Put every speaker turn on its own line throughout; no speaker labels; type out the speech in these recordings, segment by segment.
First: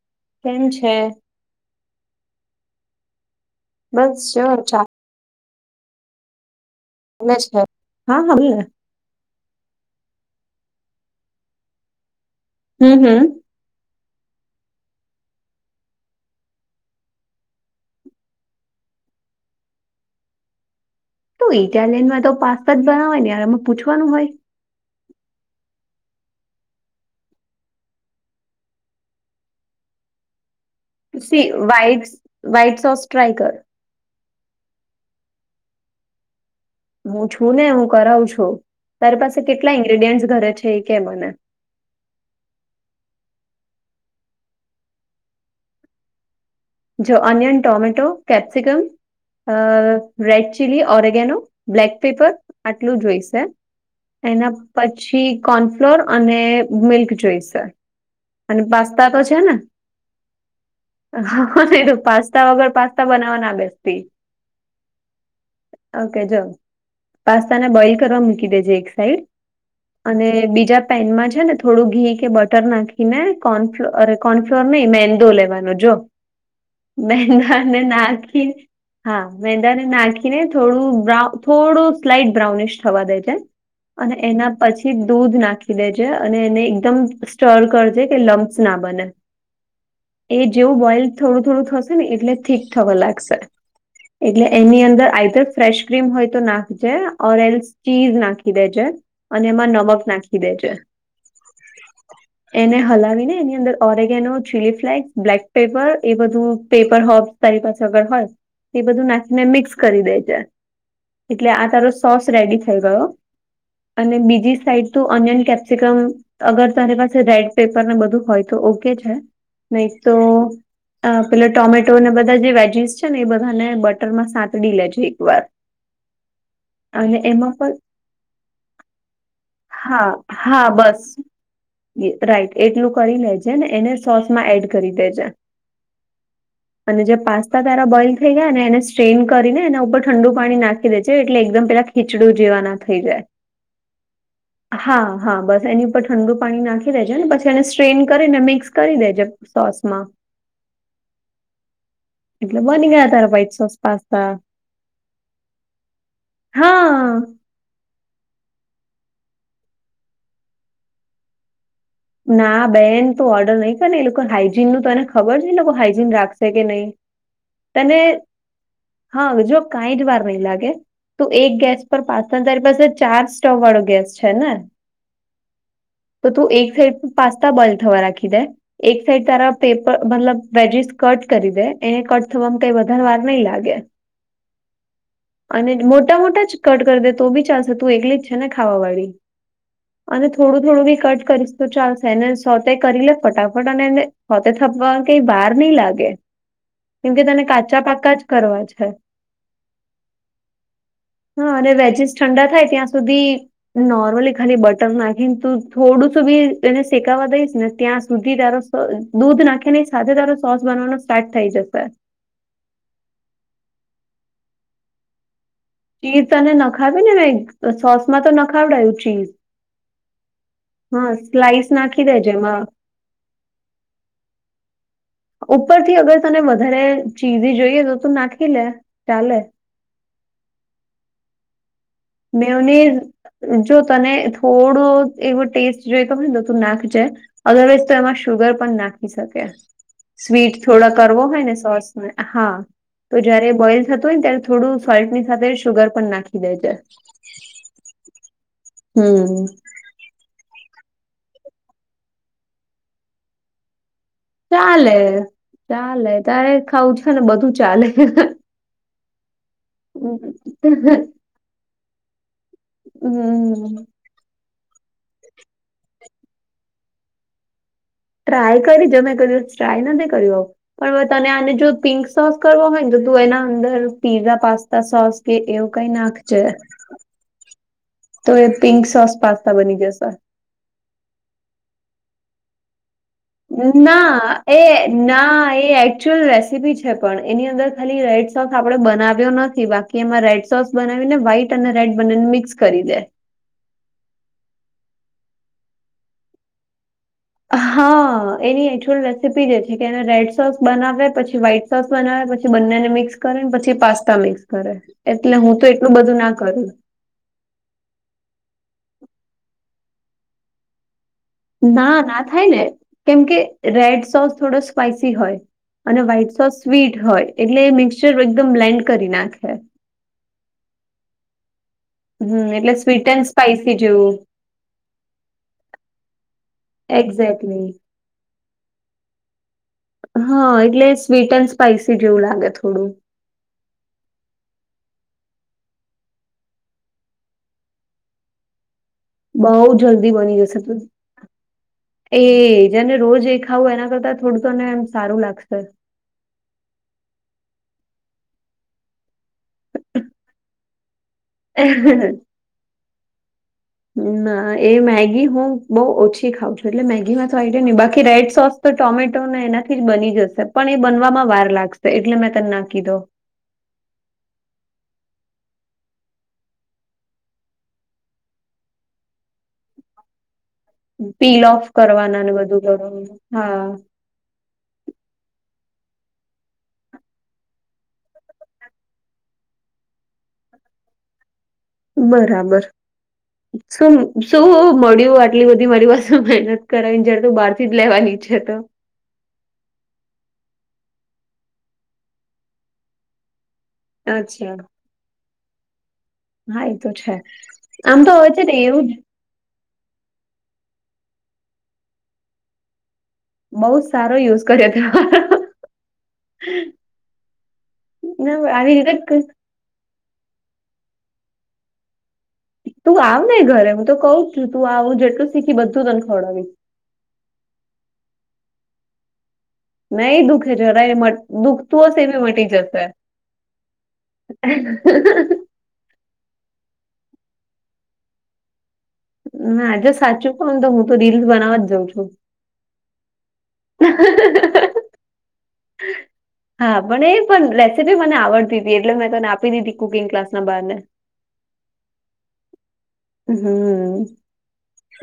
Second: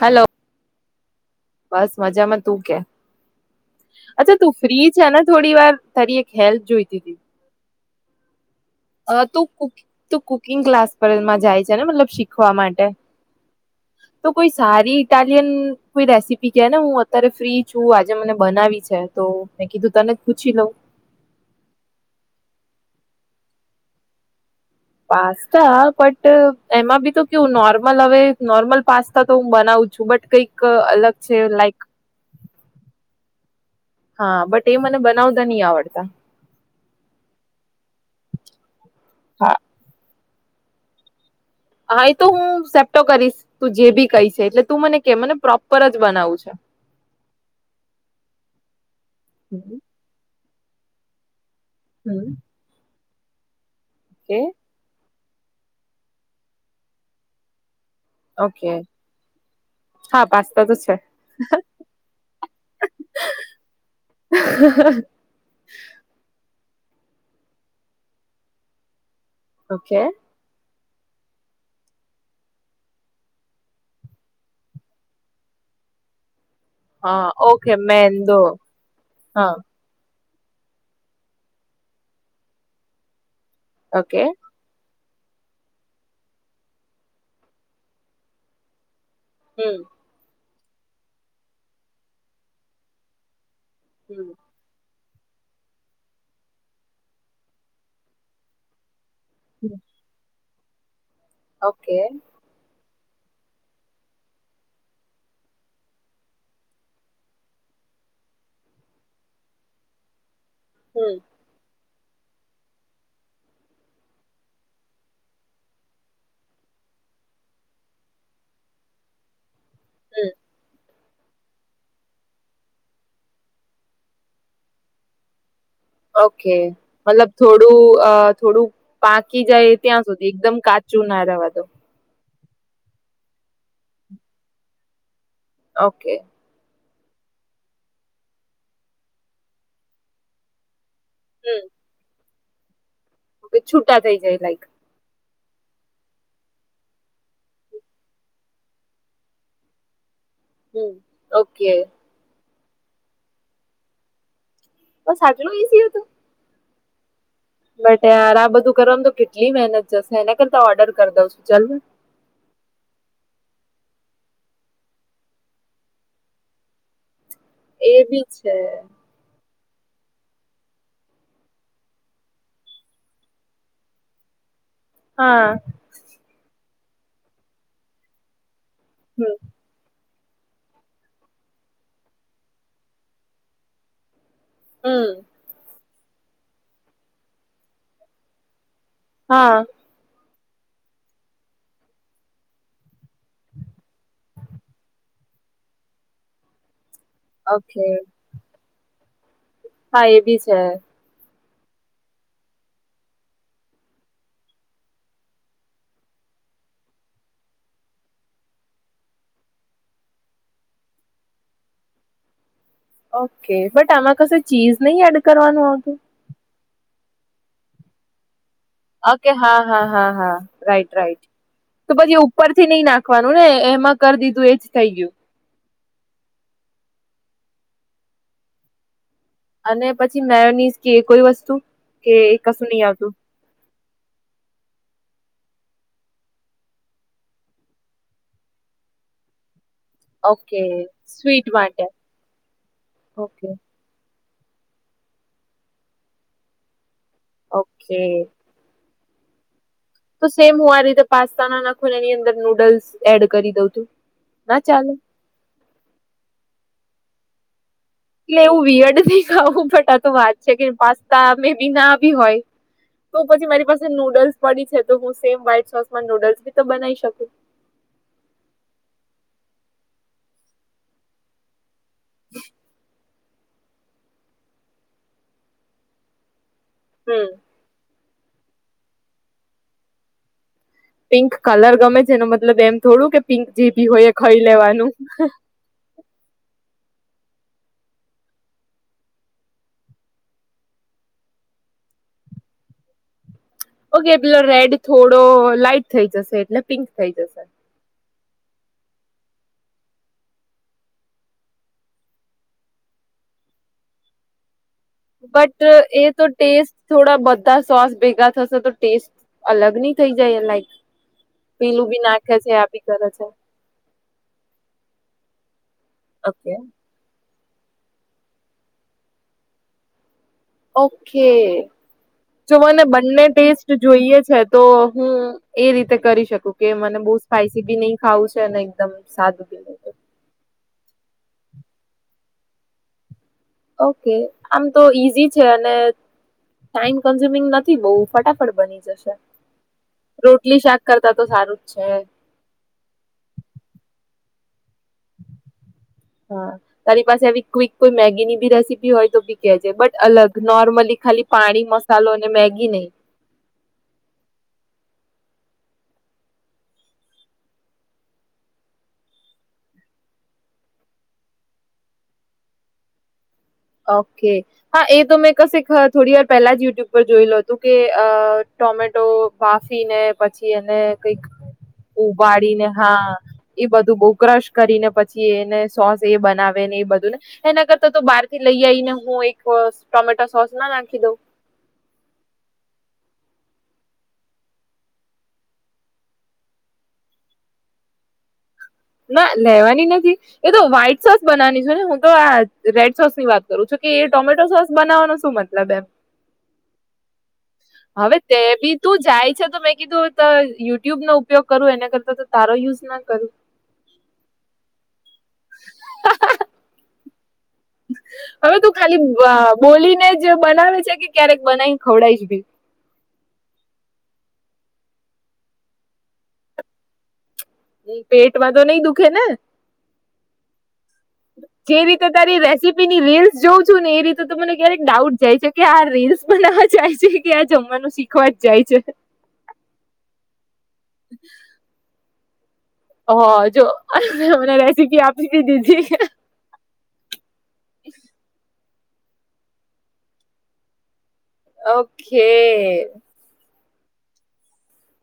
Hello.
કેમ છે?
બસ મજામાં તું કે
બસ
અચ્છા
જો
તું ફ્રી છે ને થોડી વાર તારી એક હેલ્પ જોઈતી તી.
હા-હા બોલ ને.
અ તું કુકીંગ તું કુકિંગ ક્લાસ પરમાં જાય છે ને મતલબ શીખવા માટે.
હમ હમ
[inaudible] તો કોઈ સારી ઇટાલિયન કોઈ રેસીપી કે ને હું અત્યારે ફ્રી છું આજે મને બનાવી છે તો મે કીધું તને જ પૂછી લઉં.
હું ઈટાલિયનમાં તો પાસ્તા જ બનાવાય ને યાર એમાં પૂછવાનું હોય.
પાસ્તા બટ એમાં બી તો કેવું નોર્મલ હવે નોર્મલ પાસ્તા તો હું બનાવું છું બટ કઈક ક અલગ છે
C
like
white white sauce try કર.
હા બટ એ મને બનાવતા ન‌ઈ આવડતા.
હું છું ને હું કરાવું છું. તારી
હા
પાસે કેટલા ઇન્ગ્રીડિયન્ટસ ઘરે છે એ કે મને.
હા એ તો હું જેપ્ટો કરીશ તું જે ભી કઈસ એટલે તું મને કે મને પ્રોપર જ બનાવું છે.
જો અનિયન, ટોમેટો, કેપ્સિકમ અ red chilli oregano black pepper આટલું જોઈશે
છે.
એના પછી કોર્નફ્લોર અને મિલ્ક જોઈશે.
ઓકે
અને
ઓકે
પાસ્તા તો છે ને
હા પાસ્તા તો છે.
હા. તે તૂ પાસ્તા વગર પાસ્તા બનાવવા ના બેસતી. ઓ કે જો પાસ્તા ને બોઇલ કરવા મૂકી દેજે એક સાઈડ
ઓકે
અને બીજા પેનમાં છે ને થોડું ઘી કે બટર નાખીને કોનફ્ કોર્નફ્લોર ન‌ઈ મેંદો લેવાનો જો
હા ઓકે
મેંદાને
મેંદો
નાખી હા મેંદા ને નાખી નાખીને થોડું બ્રાઉ થોડું સ્લાઈટ બ્રાઉનિશ થવા દે જે અને
ઓકે
એના પછી દૂધ નાખી દેજે અને એને એકદમ સ્ટર કરજે કે લમ્સ ના બને.
હમ્મ.
એ જેવું બોઈલ થોડું-થોડું થશે ને એટલે થીક થવા લાગશે
હમ
એટલે એની અંદર આઇધર ફ્રેશ ક્રીમ હોય તો નાખજે ઓર એલ્ ચીઝ નાખી દેજે. અને એમાં નમક નાખી દે જે.
ઓકે.
એને હલાવીને એની અંદર oregano, chilli flakes, black pepper એ બધું પેપર હોપ્સ તારી પાસે અગર હોય એ બધું નાખીને મિક્સ કરી દે જે.
હમ્મ.
એટલે આ તારો સોસ રેડી થઈ ગયો અને બીજી સાઈડ તું ઓનિયન, કેપ્સિકમ અગર તારી પાસે રેડ પેપર ને બધું હોય તો ઓ કે છે ન‌ઈ તો
હમ
અ પેલા ટોમેટોને બધા જે વેજીસ છે ને એ બધાને બટર માં સાતડી લેજે એકવાર.
ઓકે. મતલબ
પણ
થોડું અ થોડુંક પાકી જાય
હા
ત્યાં સુધી એકદમ
હા બસ
કાચું ના રેવા દઉ.
રાઈટ એટલું કરી લેજે ને એને સોર્સ માં એડ કરી દેજે...
ઓ કે.
અને જે પાસ્તા તારા બોઇલ થઈ ગયા ને એને સ્ટ્રેન કરીને એના ઉપર ઠંડુ પાણી નાખ. દેજે એટલે એકદમ પેલા ખીચડું જેવા ના થઈ જાય...
ઓ કે છૂટા થઈ જાય લાઈક...
હા હા બસ એની ઉપર ઠંડુ પાણી નાખી દેજે ને પછી એને સ્ટ્રેન કરીને મિક્સ કરી દેજે... સોસમાં...
હમ ઓ કે...
એટલે બની ગયા તારા વ્હાઇટ સોસ પાસ્તા...
બસ આટલું ઈઝી હતું.
હા...
બટ યાર આ બધું કરવાનું તો કેટલી મહેનત જશે એના કરતા ઓર્ડર કરી દઉ છું ચાલ...
ના બેન તું ઓર્ડર ન‌ઈ કર ની એ લોકો હાઈજીનનુ તને એને ખબર છે એ લોકો હાઈજીન રાખશે કે ન‌ઈ....
એ
તને
બી છે
હા જો કાઈ જ વાર ન‌ઈ લાગે... તો એક ગેસ પર [unintelligible] તારી પાસે ચાર સ્ટવ વાળો ગેસ છે ને?
હા.
તો તું એક સાઈડ પાસ્તા બોઈલ થવા રાખી દે એક સાઈડ
હમ
તારા... પેપર મતલબ વેજીસ કટ કરી દે એને કટ થવામાં કઈ વધારે વાર નહી લાગે...
હમ
અને મોટા મોટા જ... કટ કરી દે તો બી ચાલશે. તું એકલી જ છે ને ખાવા વાળી?
હા.
અને થોડું થોડું બી કટ કરીશ તો ચાલશે ને સોતે કરી લે. ફટાફટ અને એને ફતે થપવા કઈ ભાર નહી લાગે. કેમકે તને
ઓકે
કાચા પાક્કા જ કરવા છે.
હા એ બી છે.
હા અને વેજીસ ઠંડા થાય ત્યાં સુધી... નોર્મલી ખાલી બટર નાખી તું થોડું સું બી... એને શેકાવા દઈશ ને ત્યાં સુધી તારો દૂધ નાખી ને સાથે તારો સોસ બનવાનો સ્ટાર્ટ થઈ જશે.
ઓકે. બટ આમાં કસે ચીઝ નહી એડ કરવાનું આવતું?
ચીઝ તને નખાવી ને સોસ માં તો નખાવડાયું.
ઓકે
ચીઝ
હા હા હા હા રાઈટ
હા
રાઈટ
સ્લાઈસ
તો
નાખી
પછી
દેજે એમાં
ઉપરથી નહી નાખ... નાખવાનું ને એમાં કરી દીધું એજ થઈ ગયું.
ઉપરથી અગર તને વધારે ચીઝી જોઈએ તો તું નાખી લે ચાલે.
અને પછી મેંયોનિશ કે કોઈ વસ્તુ... કે એ કશું નહી
મેઓનીઝ....
આવતું
જો તને થોડો એવો ટેસ્ટ જોઈતો હોય ને તો તું નાખજે... અધરવાઈઝ તું એમાં શુગર પણ નાખી શકે. સ્વીટ
ઓકે
થોડા કરવો હોય
સ્વીટ
ને
માટે
સોસ હા તો
ઓકે
જયારે બોઈલ થતો હોયને ત્યારે... થોડું સોલ્ટ ની સાથે શુગર પણ નાખી દે જે.
કે...
હમ.
તો સેમ હું આ રીતે પાસ્તા ના નાખોની અંદર નૂડલ્સ એડ કરી દઉં તો?
ચાલે ચાલે તારે ખાવું છે ને બધું ચાલે.
એટલે એવું વિયડ ન ખાવું બટા તો વાત છે કે પાસ્તા મે બી ના બી હોય... તો પછી મારી પાસે
ટ્રાય
નૂડલ્સ પડી છે તો હું સેમ વ્હાઈટ સોસમાં નૂડલ્સ બી તો બનાવી શકું.
ટ્રાય કરી જો મેં કોઈ દિવસ ટ્રાય નથી કર્યું આવું પણ તને આને જો પિંક સોસ કરવો હોય તો તું એના અંદર પીઝા પાસ્તા સોસ કે એવું કઈ નાખજે
હમ્મ.
તો એ પિંક સોસ પાસ્તા બની જશે.
પિંક કલર ગમે છે એનો મતલબ એમ થોડું કે પિંક જે ભી હોય એ
ના
ખાઈ
એ
લેવાનું
ના એ એકચુઅલ રેસીપી છે પણ એની અંદર ખાલી રેડ સોસ આપડે બનાવ્યો નથી બા કી એમાં રેડ સોસ બનાવીને વ્હાઈટ અને રેડ બંનેને મિક્સ કરી દે.
ઓકે પેલો રેડ થોડો લાઈટ થઈ જશે એટલે પિંક થઈ જશે.
હા એની એચુઅલ રેસીપી જ એ છે કે એને રેડ સોસ બનાવે પછી વ્હાઈટ સોસ બનાવે પછી બંનેને મિક્સ કરે ને પછી પાસ્તા મિક્સ કરે. એટલે હું
બટ
તો એટલું
એ
બધું
તો
ના કરું.
ટેસ્ટ થોડા બધા સોસ ભેગા થશે તો ટેસ્ટ અલગની થઈ જાય લાઈક પેલું
ના
બી
ના
નાખે
થાય
છે
ને
આ બી કરે
કેમ
છે
કે રેડ સોસ થોડો સ્પાઈસી હોય અને white
okay.
Sauce sweet હોય એટલે મિક્સચર એકદમ બ્લેન્ડ કરી નાખે.
ઓકે,
હમ
જો
એટલે
મને
સ્વીટ
બંને
એન્ડ
ટેસ્ટ
સ્પાઈસી જેવું
જોઈએ છે તો હું એ રીતે કરી શકું કે મને બઉ સ્પાઈસી બી
એક્ઝેક્ટલી
નહી ખાવું છે અને એકદમ સાદું બી ન [unintelligible]
હા, એટલે સ્વીટ એન્ડ સ્પાઈસી જેવું લાગે થોડું
ઓકે, આમ તો ઈઝી છે અને ટાઈમ કન્ઝ્યુમિંગ નથી બોવ ફટાફટ બની જશે.
બહુ જલ્દી બની જશે
રોટલી શાક
તું
કરતા તો સારું જ છે.
એ જેને રોજ એ ખાવું એના કરતા થોડું તને એમ સારું લાગશે.
હા તારી પાસે આવી ક્વિક કોઈ મેગીની બી રેસીપી હોય તો બી કેજે બટ અલગ નોર્મલી ખાલી પાણી, મસાલો ને મેગી નય
ના એ મેગી હું બઉ ઓછી ખાઉં છું. એટલે મેગીમાં તો આઇડિયા નહી બાકી રેડ સોસ તો ટોમેટોને એનાથી જ બની જશે. પણ એ બનવામાં વાર લાગશે એટલે મેં તન ના કીધું.
ઓકે હા એ તો, મેં કશેક થોડીવાર પહેલા જ યુટ્યુબ જોયલ હતું કે અ ટોમેટો બાફીને પછી એને કંઈક
પીલ ઓફ કરવાના ને બધું
ઉબાડીને
કરવાનું
હા એ
હા
બધું બોવ ક્રશ કરીને પછી, એને સોસ એ બનાવે. ને એ બધુંને એના કરતા તો બાર થી લઈ આયને હું એક ટોમેટો સોસ ના નાખી દઉં!
બરાબર.
[inaudible]
શું શું મળ્યું આટલી બધી મારી પાસે મહેનત કરાય જયારે તું બહારથી જ લેવાની છે તો,
ના લેવાની નથી એ તો વ્હાઈટ સોસ બનાવાની છે. ને હું તો આ રેડ સોસની વાત કરું છું. કે એ ટોમેટો
અચ્છા
સોસ બનાવવાનો શું મતલબ એમ?
હા એ તો છે આમ તો
હવે તે
છે ને
બી
એવું
તું જાય છે, તો મેં કીધું તો યુટ્યુબનો ઉપયોગ કરું એના કરતા તો તારો યુઝ ના કરું?
બોવ સારો યુઝ કર્યો તે [unintelligible] ના
હવે તું
આવી રીતે
ખાલી
ક-
બા બોલીને જ બનાવે છે. કે ક્યારેક બનાવી ખવડાઈશ ભી?
તું આવને ઘરે હું તો કઉ છું. તું આવું જેટલું શીખી બધું તને ખવડાવિહ
પેટમાં તો નહી દુખે ને?
નહી દુખે જરાય મટ-
જે
દુખતું હશે
રીતે
એ બી
તારી
મટી જશે
રેસિપીની રીલ્સ જોઉં છું, ને એ રીત તો ત મને ક્યારેક ડાઉટ જાય છે કે, આ રીલ્સ બનાવવા જાય છે કે આ જમવાનું શીખવા જ જાય છે.
ના જો સાચું કોવને તો હું રીલ બનાવવા જ જાઉં છું.
હ જો [unintelligible] રેસીપી આપી દીધી છે.
હા પણ એ પણ રેસીપી મને આવડતી તી એટલે મેં તને આપી દીધી કુકિંગ ક્લાસ ના બાને
ઓકે
હમ્મ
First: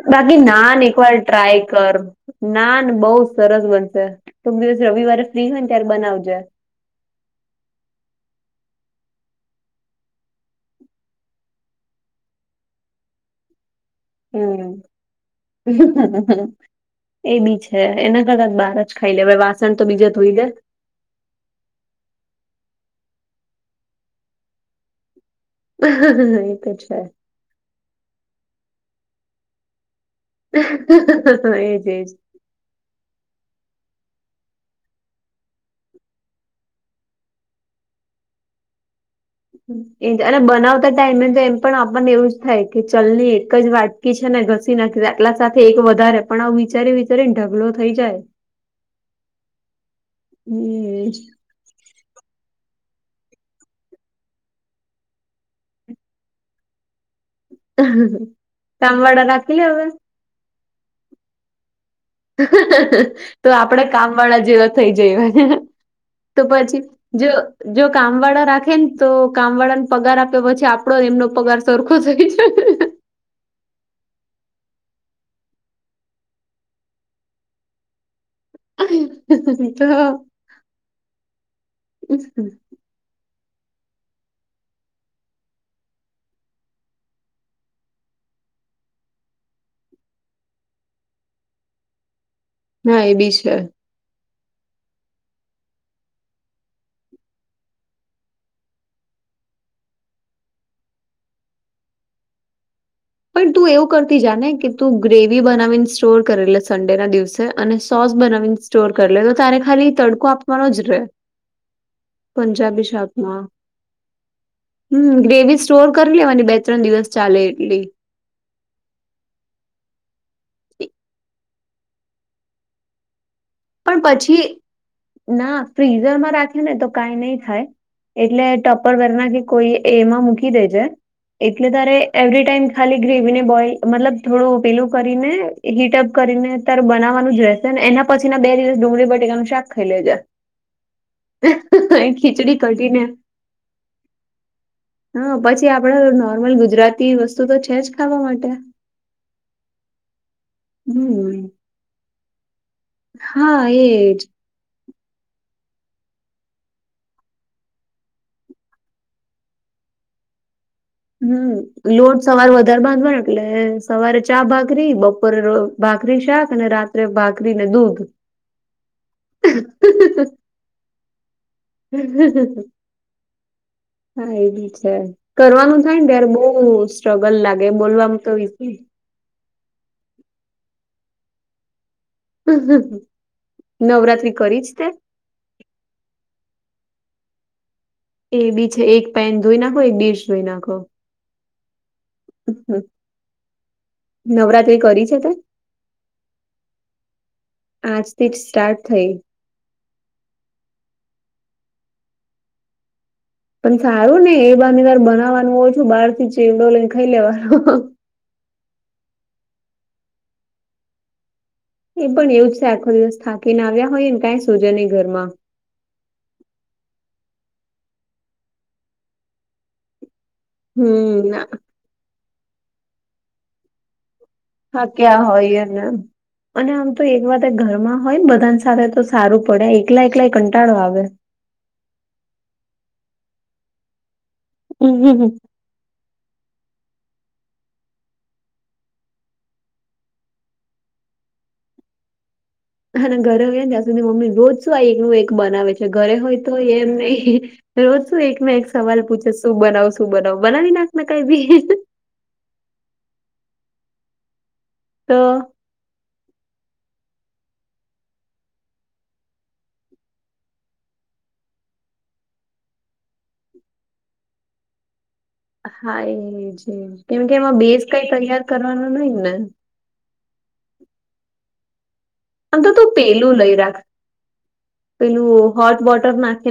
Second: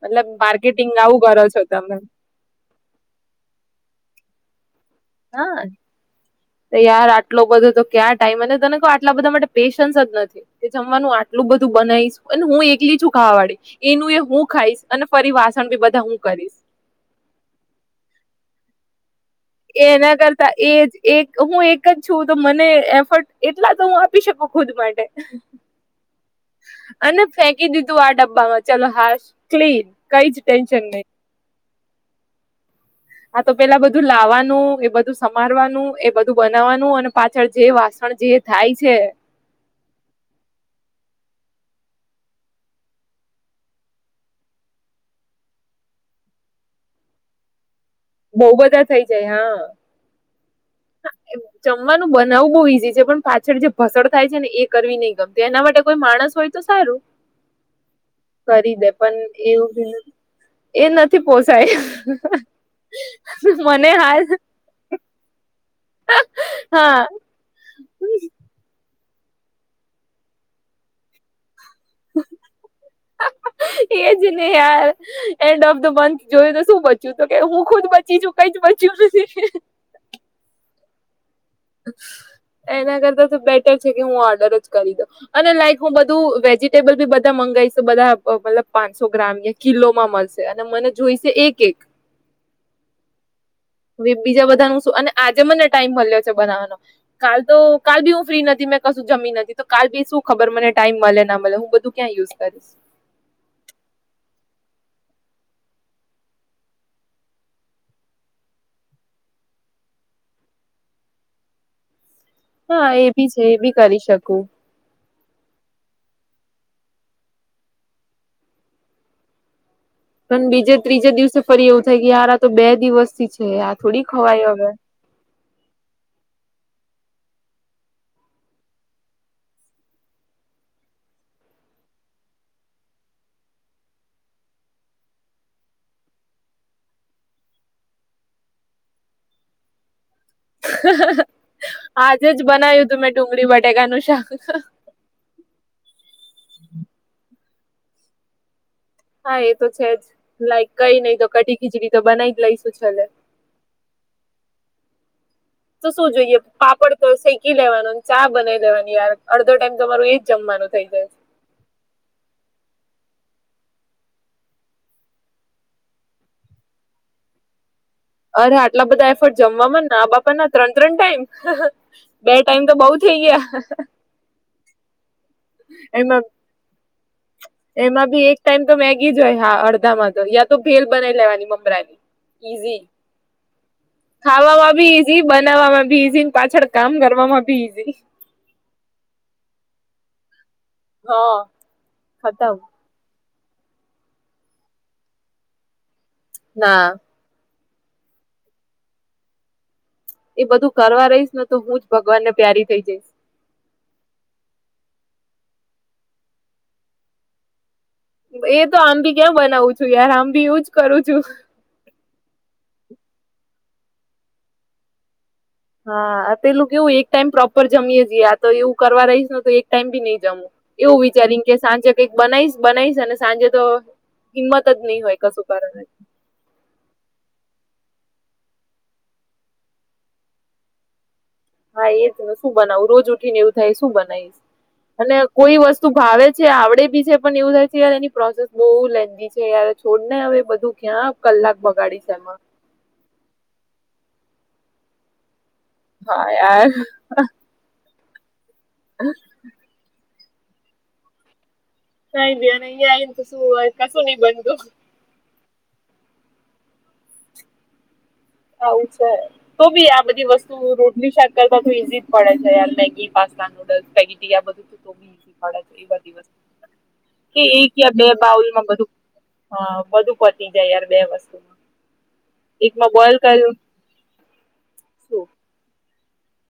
મતલબ
બાકી નાંન
માર્કેટિંગ
એક વાર
આવું કરો
ટ્રાય
છો
કર
તમે.
નાન બઉ સરસ બનશે. કોક દિવસ રવિવારે ફ્રી
હા
હોય ને ત્યારે બનાવજે
યાર આટલો બધો તો ક્યાં ટાઈમ અને તને આટલા બધા માટે પેશન્સ જ નથી તે જમવાનું આટલું બધું બનાઇશ. અને હું એકલી છું ખાવાવાળી એનું એ હું
હમ
ખાઈશ અને ફરી વાસણ બી બધા હું કરીશ.
એબી છે. એને કરતાં બાર જ ખાઈ લેવા
એના કરતાં એ જ એક હું એક જ છું તો મને એફર્ટ એટલા તો હું આપી શકું ખુદ માટે
એ તો છે
અને ફેંકી દીધું આ ડબ્બામાં ચલો હાસ ક્લીન કઈ જ ટેન્શન નહી
હમ્મ એજ-એજ
હા તો પેલા બધું લાવાનું, એ બધું સમારવાનું, એ બધું બનાવવાનું, અને પાછળ જે વાસણ જે, થાય છે.
જ્યારે બનાવતા ટાઈમે તો એમ પણ આપણને એવું થાય કે ચલને એક જ વાર કી છે ને ઘસી નાખી એટલા સાથે એક વધારે પણ આવું વિચારી વિચારીને ઢગલો થઈ જાય.
બોવ બધા થઈ જાય હા
હમ
જમવાનું બનાવવું બોવ ઈઝી છે. પણ પાછળ જે ભસણ થાય છે ને, એ કરવી નઈ ગમતી એના માટે કોઈ માણસ હોય તો સારું કરી દે પન
સાંભળા રાખી લે હવે
એવું એ નથી પોસાય
તો આપડે
મને
કામ
હાલ
વાળા જેવા થઈ જવાય તો પછી,
હા
જો જો કામ વાળા રાખે ને તો કામ વાળાને પગાર આપે પછી આપડો એમનો પગાર સરખો થઈ જાય.
હમ્મ એજ ને યાર એન્ડ ઓફ ધ મંથ જોયું તો શું બચ્યું તો કે હું ખુદ બચી છું, કઈ જ બચ્યું નથી
હમ્મ
એના કરતા તો બેટર છે, કે હું ઓર્ડર જ કરી દઉ, અને લાઈફમાં બધું વેજીટેબલ બી બધા મંગાયશું બધા મતલબ પાંચસો ગ્રામ- કિલોમાં મળશે અને મને જોઈશે એક એક.
હા એ બી છે.
બીજા બધા નું શું અને આજે મને ટાઈમ મળ્યો છે. બનાવવાનો કાલ તો કાલ બી હું ફ્રી નથી મેં કશું જમી નથી, તો કાલ બી શું ખબર મને ટાઈમ મલે ના મલે હું બધું ક્યાં યુઝ કરીશ?
પણ તું એવું કરતી જા ને કે તું ગ્રેવી બનાવીને સ્ટોર કર સન્ડે ના દિવસે અને સોસ બનાવીને સ્ટોર કરી લે તો તારે ખાલી તડકો આપવાનો જ રે પંજાબી
હા, એ બી છે. એ બી કરી શકું
હમ્મ ગ્રેવી સ્ટોર કરી લેવાની બે ત્રણ દિવસ ચાલે એટલી,
પણ બીજે ત્રીજે દિવસે ફરી એવું થાય કે યાર આ તો બે દિવસ થી છે, આ
પણ
થોડી
પછી
ખવાઈ હવે!
ના ફ્રીઝરમાં રાખેને તો કાઈ નહી, થાય એટલે ટોપર વેરના કે કોઈ એમાં મૂકી દેજે એટલે તારે એવરી ટાઈમ ખાલી ગ્રેવી ને બોઈલ મતલબ થોડું પેલું કરીને, હીટપ કરીને તાર બનાવવાનું જ રહેશે ને એના પછ ના બે દિવસ ડુંગળી બટેકાનું શાક ખાઈ લેજે,
આજે જ
ખીચડી
બનાવ્યું તું
કઢીને
મેં ડુંગળી બટેકાનું શાક
હ, પછી આપડે નોર્મલ ગુજરાતી વસ્તુ તો છે જ ખાવા માટે.
હા એ તો છે. જ લાઈક કઈ નઈ તો
હમ્મ
કટી ખીચડી તો બનાઈ જ લઈશું છેલ્લે.
હા, એ જ.
[inaudible] તો શું જોઈએ પાપડ તો શેકી લેવાનો ચા બનાવી લેવાની યાર અડધો ટાઈમ તમારું એજ જમવાનું થઈ જાય છે.
હમ, લોટ સવારે વધારે બાંધવાનો એટલે સવારે ચા ભાગરી બપોરે ભાખરી શાક અને રાત્રે ભાખરીને દૂધ.
અરે આટલા બધા એફર્ટ જમવામાં ના બાપા
હા
ના ત્રણ ત્રણ ટાઇમ બે ટાઈમ તો બઉ થઇ ગયા,
હા, એવું છે કરવાનું થાય ને
એમાં
તયાર બહ સ્ટ્રગલ લાગે બોલવાવામાં તો વિ
ઈજ હોય હા અડધામાં તો યાતો ભેલ બનાઈ લેવાની મમરાની ઇઝી,
નવરાત્રી
ખાવા
કરી જ તે
હવાભી ઇ ઈ બનાવવામાં ભી ઈઝી પાછળ કામ કરવામાં ભી ઈઝી,
એ બી છે એક પેન ધોઈ નાખો એક ડીશ ધોઈ નાખો.
હા ખતમ
નવરાત્રી કરી છે તે?
ના.
આજથી સ્ટાર્ટ થઈ.
એ બધું કરવા રહીશ ને તો હું જ ભગવાનને પ્યારી થઇ જઈશ,
પણ સારું ને એ બાનીવાર બનાવાનું ઓછું બહાર થી ચેવડો લઈને ખાઈ લેવાનો!
એ તો આંબી ક્યાં બનાવું છું, યાર આંબી કરું છું.
એ પણ એવું જ છે આખો દિવસ થાકીને આવ્યા હોય ને કંઈ સોજા નહી ઘરમાં
હા, પેલું કેવું એક ટાઈમ પ્રોપર જમીએે જીએ આતો એવું કરવા રહીશ તો એક ટાઈમબી નઈ જમવું, એવું
હમ
વિચારીને કે સાંજે કઈક બનાઈશ બનાઈશ અને સાંજે તો હિંમત જ નહીં હોય
થાક્યા
કસું
અને
કરવાની,
અને આમ તો એક વાતે ઘરમાં હોય બધાને સાથે તો સારું પડે એકલા એકલાય કંટાળો આવે.
હા, એ શું બનાવું રોજ ઉઠી ને એવું થાય શું? બનાવીશ અને
હમ.
કોઈ વસ્તુ તું ભાવે છે આવડેબી છે પણ એવું થાય છે. યાર એની પ્રોસેસ બહુ લેન્ધી છેય છોડને હવે બધું ક્યાં, કલાક બગાડીશ એમાં
અને ઘરે હોયને ત્યાં સુધી મમ્મી રોજ શું આ એકનું એક બનાવે છે. ઘરે
હા
હોય તો
યાર
એમ નઈ દરોજ શું એકને એક સવાલ પૂછે શું બનાવ શું બનાવ બનાવી નાખને કઈભી.
કઈબી અહીંયા આવીને તો શું કશું નઈ બનતું.
તો,
આવું છે. તોબી આ બધી વસ્તુ રોટલી શાક કરતાતો ઈઝીજ પડે છે મેગી પાસ્તા, નુડલ્સ પેગી ધીયાં [inaudible] અડદ
હા
એવા
એજ એજ કેમ કે
દિવસકે
એમાં
[inaudible] એક
બેઝ
યા બે
કઈ તૈયાર
બાઉલ માં
કરવાનો
બધું
નહી ને
હ બધું પતી જાય યાર બે વસ્તુ
અન તો તું પેલું લઈ રાખ
શું
પેલું હોટવોટર નાખે